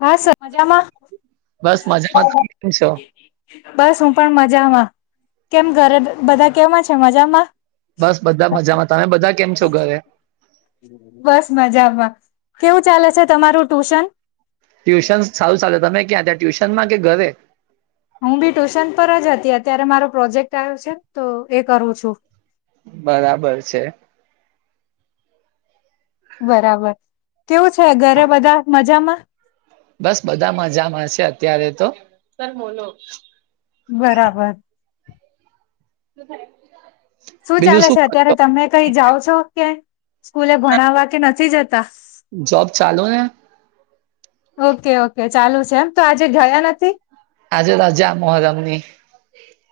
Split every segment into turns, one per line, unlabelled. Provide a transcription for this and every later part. હા સર મજામાં
બસ મજામાં તમે કેમ છો?
બસ હું પણ મજામાં કેમ ઘરે બધા કેમાં છે મજામાં
બસ બધા મજામાં તમે બધા કેમ છો ઘરે
બસ મજા આવમાં કેવું ચાલે છે તમારું ટ્યુશન
ટ્યુશન સારું ચાલે તમે ક્યાં ત્યાં ટ્યુશનમાં કે ઘરે
હું બી ટ્યુશન પર જ હતી અત્યારે મારો પ્રોજેક્ટ આવ્યો છે તો એ કરું છું
બરાબર છે
બરાબર કેવું છે ઘરે બધા મજામાં
બસ બધા મજામાં છે અત્યારે તો સર બોલો
બરાબર
[inaudible]
શું
બીજું
ચાલે છે
કરો
અત્યારે
છો?
તમે કઈ જાઓ છો કે સ્કૂલે ભણાવવા કે નથી જતા
જોબ ચાલુ ને
ઓકે ઓકે ચાલુ છે એમ તો આજે ગયા નથી
આજે રાજા મોહરમની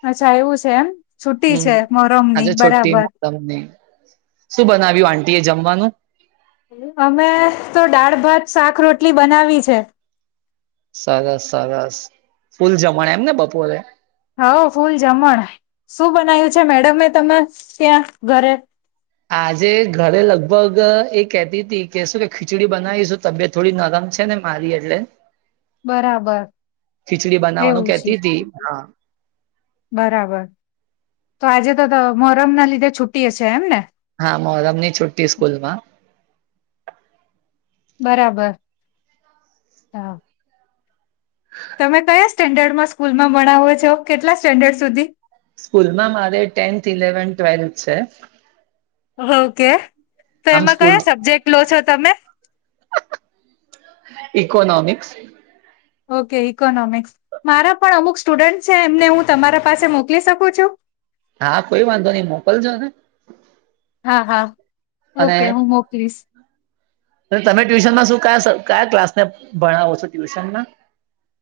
અચ્છા એવું છે એમ છુટ્ટી
હમ
છે મોહરમની
આજે છુટી
બરાબર
મોહરમની શું બનાવ્યું આટી એ જમવાનું
અમે તો દાળ ભાત શાક રોટલી બનાવી છે
સરસ સરસ ફૂલ જમણ એમને બપોરે
હાઓ ફૂલ જમણ શું બનાય્યું છે મેડમમે તમે ત્યાં ઘરે
આજે ઘરે લગભગ એ કેહેતી હતી કે શું કે ખીચડી બનાવીશું તબિયત થોડી નરમ છે ને મારી એટલે
બરાબર
ખીચડી
એવું
બનાવાનું
છે
કેતી તી હા
બરાબર તો આજે તો તો મોરહમ ના લીધે છુટી હશે એમ ને
હા મોહરમની છુટ્ટી સ્કૂલમાં
બરાબર હા તમે કયા સ્ટેન્ડર્ડમાં સ્કૂલમાં ભણાવો છો કેટલા સ્ટેન્ડર્ડ સુધી
સ્કૂલમાં મારે ટેન્થ ઇલેવન્ ટ્વેલ્થ છે
હુંઓકે તો
આમ
એમાં
સ્કૂલ
કયા સબ્જેક્ટ લો છો તમે
ઇકોનોમિક્સ
ઓકે ઈકોનોમિક્સ મારા પણ અમુક સ્ટુડન્ટ છે એમને હું તમારા પાસે મોકલી શકું છું
હા કોઈ વાંધો નઈ મોકલજો ને
હા હા ઓકે હું મોકલીશ
તો તમે ટ્યુશનમાં શું કાસ કયા ક્લાસને ભણાવો છો ટ્યુશનમાં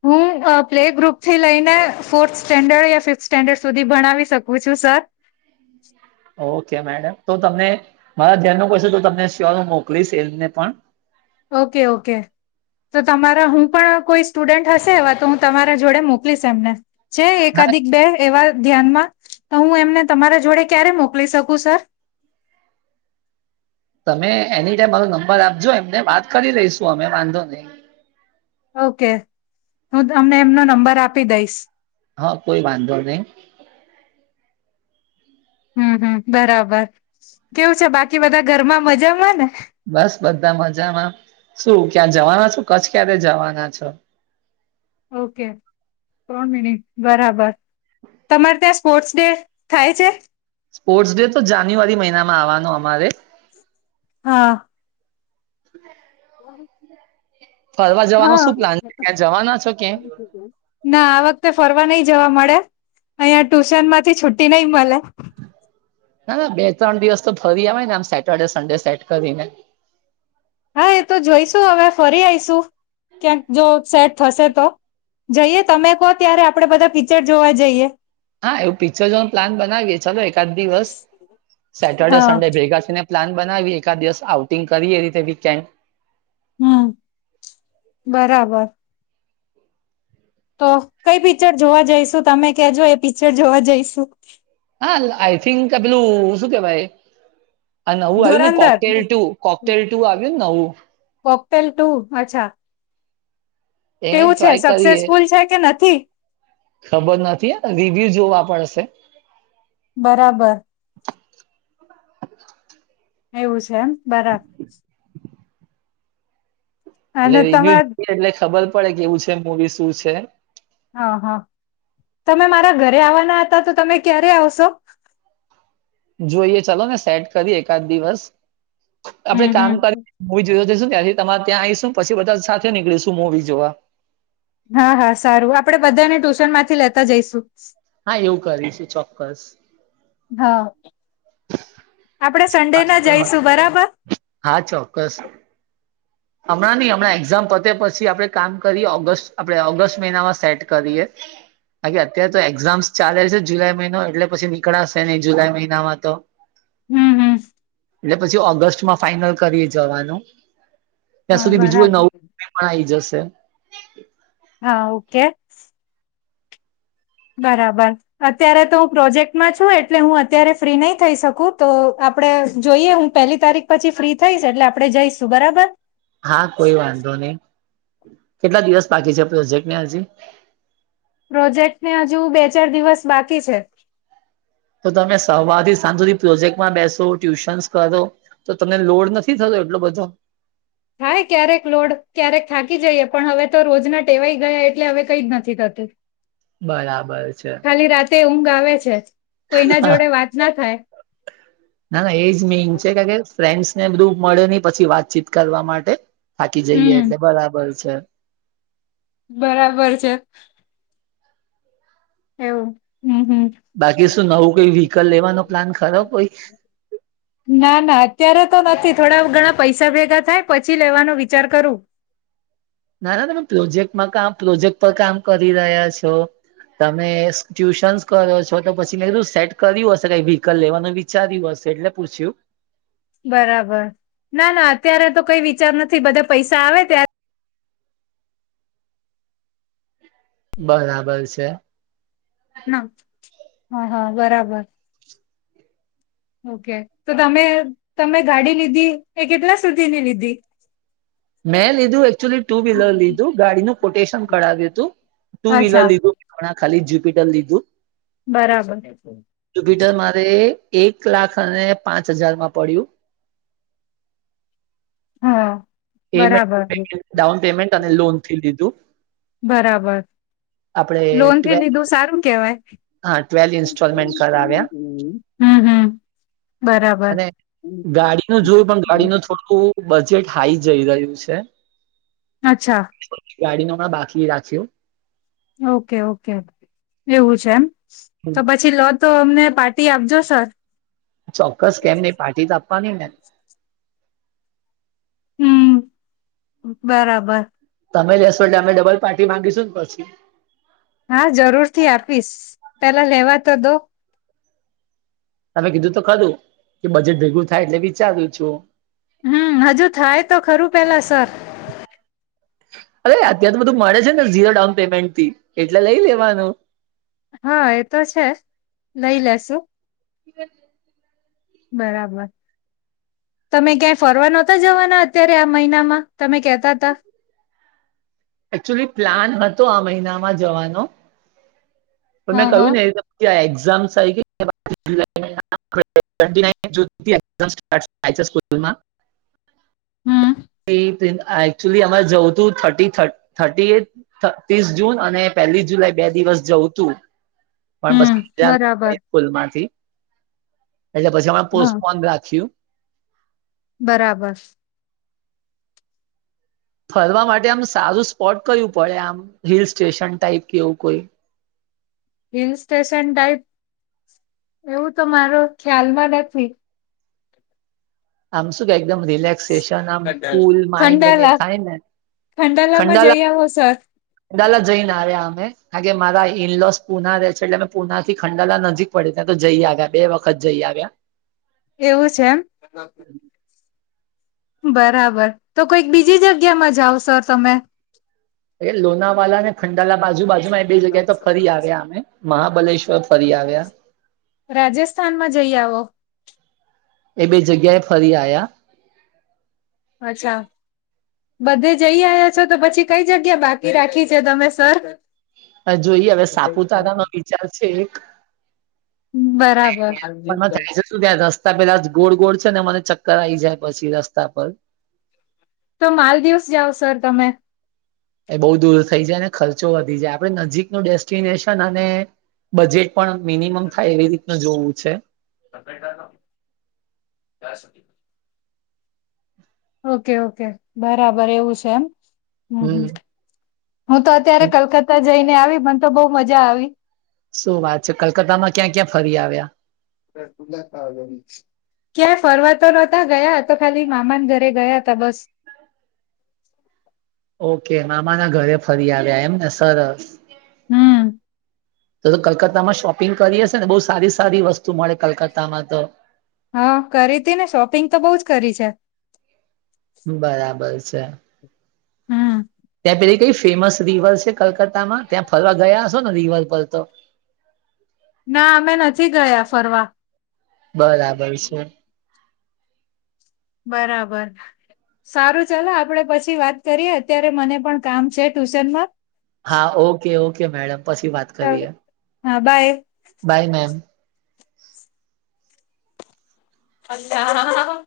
હું પ્લે ગ્રુપ થી લઈને ફોર્થ સ્ટેન્ડર્ડ યા ફિફ્થ સ્ટેન્ડર્ડ સુધી ભણાવી શકું છું સર
હમ ઓકે મેડમ તો તમને મારા ધ્યાન નુપુછીશ તો તમને શ્યોર હું મોકલીશ એમને પણ
ઓકે ઓકે તો તમારા હું પણ કોઈ સ્ટુડન્ટ હશે એવા તો હું તમારા જોડે મોકલીશ એમને છે
હા
એકાધિક બે એવા ધ્યાનમાં તો હું એમને તમારા જોડે ક્યારે મોકલી શકું સર
તમે એની જે મારો નબર આપજો એમને વાત કરી રહીશું અમે વાંધો નહી
ઓકે હું અમને એમનો નંબર આપી દઈશ
હા કોઈ વાંધો નહી
હમ હમ બરાબર કેવું છે બાકી બધા ઘરમાં મજામાં ને
બસ બધા મજામાં શું ક્યાં જવાના છું કચ્છ ક્યારે જવાના છો [unintelligible]
ઓકે કોણ મિની બરાબર. તમારે ત્યાં સ્પોર્ટ્સ ડે થાય છે?
સ્પોર્ટ્સ ડે તો જાન્યુઆરી મહિનામાં આવવાનો અમારે.
હા.
હ
[inaudible]
જવાનો
હા
શું પ્લાન છે ક્યાં જવાના છો ક્યાં
ના આ વખતે ફરવા નઈ જોવા મળે. અહંયા ટ્યુશન માંથી છૂટી નઈ મળે.
ના ના બે ત્રણ દિવસ તો ફરી આવે ને આમ સેટરડે સન્ડે સેટ કરીને.
હા એ તો જોઈશુ હવે ફરી આઈશું ક્યાંક જો સેટ થશે તો. જઈએ તમે કહો ત્યારે આપડે બધા પીચર જોવા જઈએ.
હા એવું પિક્ચર જોન પ્લાન બનાવીયે ચાલો એકાદ દિવસ. સેટરડે
હા
સન્ડે ભેગા થઈને પ્લાન બનાવીએ એકાદ દિવસ આઉટિંગ કરી એ રીતે વીકેન્ડ.
હમ્મ, બરાબર. તો કઈ પિક્ચર જોવા જઈશું તમે કેજો એ પિક્ચર જોવા જઈશું.
હા આઈ થિંક પેલું શું કેવાય આ નવું આવ્યું ને
ધુરંધર
કોકટેલ ટુ, કોકટેલ ટુ આવ્યું ને નવું?
પોકપલ ટુ અચ્છા.
એને
કેવું છે
ટ્રાય કરીએ
સક્સેસફુલ છે કે નથી?
ખબર નથી હ રિવ્યુ જોવા પડશે.
બરાબર એવું છે એમ બરા
એટલે
અને તમે
રિવ્યુ જોઈએ એટલે ખબર પડે કેવું છે મુવી શું છે.
હા હા. તમે મારા ઘરે આવવાના હતા તો તમે ક્યારે આવશો?
જોઈએ ચાલો ને સેટ કરી એકાદ દિવસ આપડે
હમ હમ
કામ કરી મવી જોવા જશું ન ત્યાંથી તમારે ત્યાં આઈશું પછી બધા સાથે નીકળીશું મુવી જોવા.
હા હા સારું આપડે બધાને ટ્યુશન માંથી લેતા જઈશું.
હા એવું કરીશું ચોક્કસ.
હા. આપડે સન્ડે ના જઈશું બરાબર?
હા ચોક્કસ હમણાં નહી હમણાં એક્ઝામ પતે પછી આપડે કામ કરીએ ઓગસ્ટ આપણે ઓગસ્ટ મહિનામાં સેટ કરીએ. બાકી અત્યારે તો એક્ઝામ્સ ચાલે છે જુલાઈ મહિનો એટલે પછી નીકળશે નહી જુલાઈ મહિનામાં તો.
હમ્મ.
એટલે પછી ઓગસ્ટમાં ફાઈનલ કરી જવાનું. ત્યાં
હા
સુધી બીજું
બરાબર
નવું પણ આવી જશે.
હા ઓકે. બરાબર અત્યારે તો હું પ્રોજેક્ટમાં છું એટલે હું અત્યારે ફ્રી નહી થઈ શકું તો આપડે જોઈએ હું પેલી તારીખ પછી ફ્રી થઈશ એટલે આપડે જઈશું બરાબર?
હા કોઈ વાંધો નહી. કેટલા દિવસ બાકી છે પ્રોજેક્ટ ને હજી?
પ્રોજેક્ટને હજુ બે ચાર દિવસ બાકી છે.
તો તમે સવારથી સાંજ સુધથી પ્રોજેક્ટમાં બેસો, ટ્યુશન્સ કરો તો તમને લોડ નથી થતો એટલો બધો.
થાય ક્યારેક લોડ ક્યારેક થાકી જઈએ પણ હવે તો રોજના ટેવાઈ ગયા એટલે હવે કઈ જ નથી થતું.
બરાબર છે.
ખાલી રાતે ઊંઘ આવે છે કોઈ ના જોડે વાત ના થાય.
ના ના એજ મિનંગ છે કે કે ફ્રેન્ડસ ને બધું મળે નહી પછી વાતચીત કરવા માટે બાકી જઈએ
હમ
એટલે બરાબર છે.
બરાબર છે. એવું. હમ હમ
બાકી શું નવું કઈ વ્હીકલ લેવાનો પ્લાન ખરાબ કોઈ
ના ના અત્યારે તો નથી થોડા ઘણા પૈસા ભેગા થાય પછી લેવાનો વિચાર કરું
ના ના તમે પ્રોજેક્ટમાં કામ પ્રોજેક્ટ પર કામ કરી રહ્યા છો તમે ટ્યુશન્સ કરો છો તો પછીને એધું સેટ કર્યું હશે કઈ વ્હીકલ લેવાનું વિચાર્યું હશે એટલે પુછયું
બરાબર ના ના અત્યારે તો કઈ વિચાર નથી બધા પૈસા આવે ત્યારે
બરાબર છે.
ના હા હા બરાબર ઓકે તો તમે તમે ગાડી લીધી એ કેટલા સુધીની લીધી
મેં લીધું એકચુલી ટુ વ્હીલર લીધું ગાડીનું કોટેશન કરઢાવ્યું હતું ટુ વ્હીલર
અચ્છા
લીધું હમણાં ખાલી જ્યુપિટર લીધું
બરાબર
જુપિટર મારે એક લાખ અને પાંચ હજારમાં પડ્યું
હા બરાબર
પેમેન્ટ ડાઉન પેમેન્ટ અને લોન થી લીધું
બરાબર
આપડે
લોનથી
ટ્વે
લીધું સારું કેવાય
હા ટ્વેલ્વ ઇન્સ્ટોલમેન્ટ કરાવ્યા
હમ હમ બરાબર
અને ગાડીનું જોયું પણ ગાડીનું થોડું બજેટ હાઈ જઈ રહ્યું છે
અચ્છા
ગાડીનું બાકી રાખ્યું
ઓકે ઓકે એવું છે એમ તો પછી લો તો અમને પાર્ટી આપજો સર
ચોક્કસ કેમની પાર્ટી તો આપવાની ને
હમ બરાબર
તમે લેશો એટલે અમે ડબલ પાર્ટી માંગીશું ને પછી
હા જરૂરથી આપીશ પેલા લેવા તો દો
તમે કીધું તો ખરું કે બજેટ ભેગું થાય એટલે વિચાર્યું છું.
હમ હજુ થાય તો ખરું પેલા સર
અરે અત્યાર તો બધું મળે છે ને ઝીરો ડાઉન પેમેન્ટથી એટલે લઈ લેવાનું
હા એ તો છે લઈ લેશુ
[inaudible]
બરાબર તમે ક્યાંય ફરવા નહતા જવાના અત્યારે આ મહિનામાં તમે કેતા ત
એકચુલી પ્લાન હતો આ મહિનામાં જવાનો પણ મેં
હા હા
કહ્યું ને એક્ઝામ આવી ગ [unintelligible] ટવેનટી નાઈન [unintelligible] થાય છે સ્કૂલમાં
હમ
એ દિન એકચુલી અમારે જવું તું થટી થર્ટી એ ત્રીસ જૂન અને પહેલી જુલાઈ બે દિવસ જવું તુ પણ બસ
હમ બરાબર
ફૂલમાંથી [inaudible] એટલે પછી અમે
હા
પોસ્ટપોન રાખ્યું
બરાબર
ફરવા માટે આમ સારું સ્પોટ કયું પડે આમ હિલ સ્ટેશન ટાઈપ કેવું કોઈ [inaudible]
હિલ સ્ટેશન ટાઈપ એવું તો મારો ખ્યાલમાં નથી
આમ સુું કે એકમ રિલેક્સેશન આમ કુલ માઈન્ડને
ખંડાલા
થાય ને
ખંડાલામાં
ખંડાલા
જઈ આવો સર
ખંડાલા જઈ ના રહ્યા અમે કારણ કે મારા ઇનલોસ પુના રે છે એટલે અમે પુનાથી ખંડાલા નજીક પડે ત્યાં જઈ આવ્યા બે વખત જઈ આવ્યા
એવું છે એમ બરાબર તો કોઈક બીજી જગ્યામાં જાઓ સર તમે
લોનાવાલા ને ખંડાલા બાજુ બાજુમાં એ બે જગ્યાએ તો ફરી આવ્યા અમે મહાબલેશ્વર ફરી આવ્યા
રાજસ્થાનમાં જઈ આવો
એ બે જગ્યાએ ફરી આયા
અચ્છા બધે જઈ આયા છો તો પછી કઈ જગ્યા બાકી રાખી છે તમે સર
હ જોઈએ હવે સાપુતારા નો વિચાર છે એક
બરાબર
[unintelligible] પણ ચાર્જસ સુધ રસ્તા પેલા ગોળ ગોળ છે ને મને ચક્કર આવીઈ જાય પછી રસ્તા પર
તો માલદીવસ જાઓ સર તમે
એ બહુ દૂર થઈ જાય અનેને ખર્ચો વધી જાય આપડ નજીક ન ડેસ્ટિનેશન અને બજેટ પણ મિનિમમ થાય એવી રીતનું જોવું છે.
[unintelligible] ઓકે ઓકે બરાબર એવું છે એમ હમ હમ હું તો અત્યારે કલકત્તા જઈને આવી મને તો બહ મજા આવી
શું વાત છે કલકત્તા માં ક્યાં ક્યાં ફરી આવ્યા
તુલા કગની ક્યાંય ફરવાતો નહતા ગયા તો ખાલી મામા ના ઘરે ગયા ત બસ
ઓકે મામા ના ઘરે ફરી આવ્યા એમને સરસ
હમ
તો તો કલકત્તામાં શોપિંગ કરી હશે ને બહુ સારી સારી વસ્તુ મળે કલકત્તામાં તો
હા કરી હતી ને શોપિંગ તો બહ જ કરી છે.
બરાબર છે.
હમ
ત્યાં પૈછ કઈ ફેમસ રિવર છે કલકત્તામાં ત્યાં ફરવા ગયા છો ને રીવર પરરતો
ના અમે નથી ગયા ફરવા
બરાબર છે
બરાબર સારું ચાલ આપડે પછી વાત કરીએ અત્યારે મને પણ કામ છે ટ્યુશનમાં
હા ઓકે ઓકે મેડમ પછી વાત કરીએ
હા બાય
બાય મેમ
અચછા હા હ હ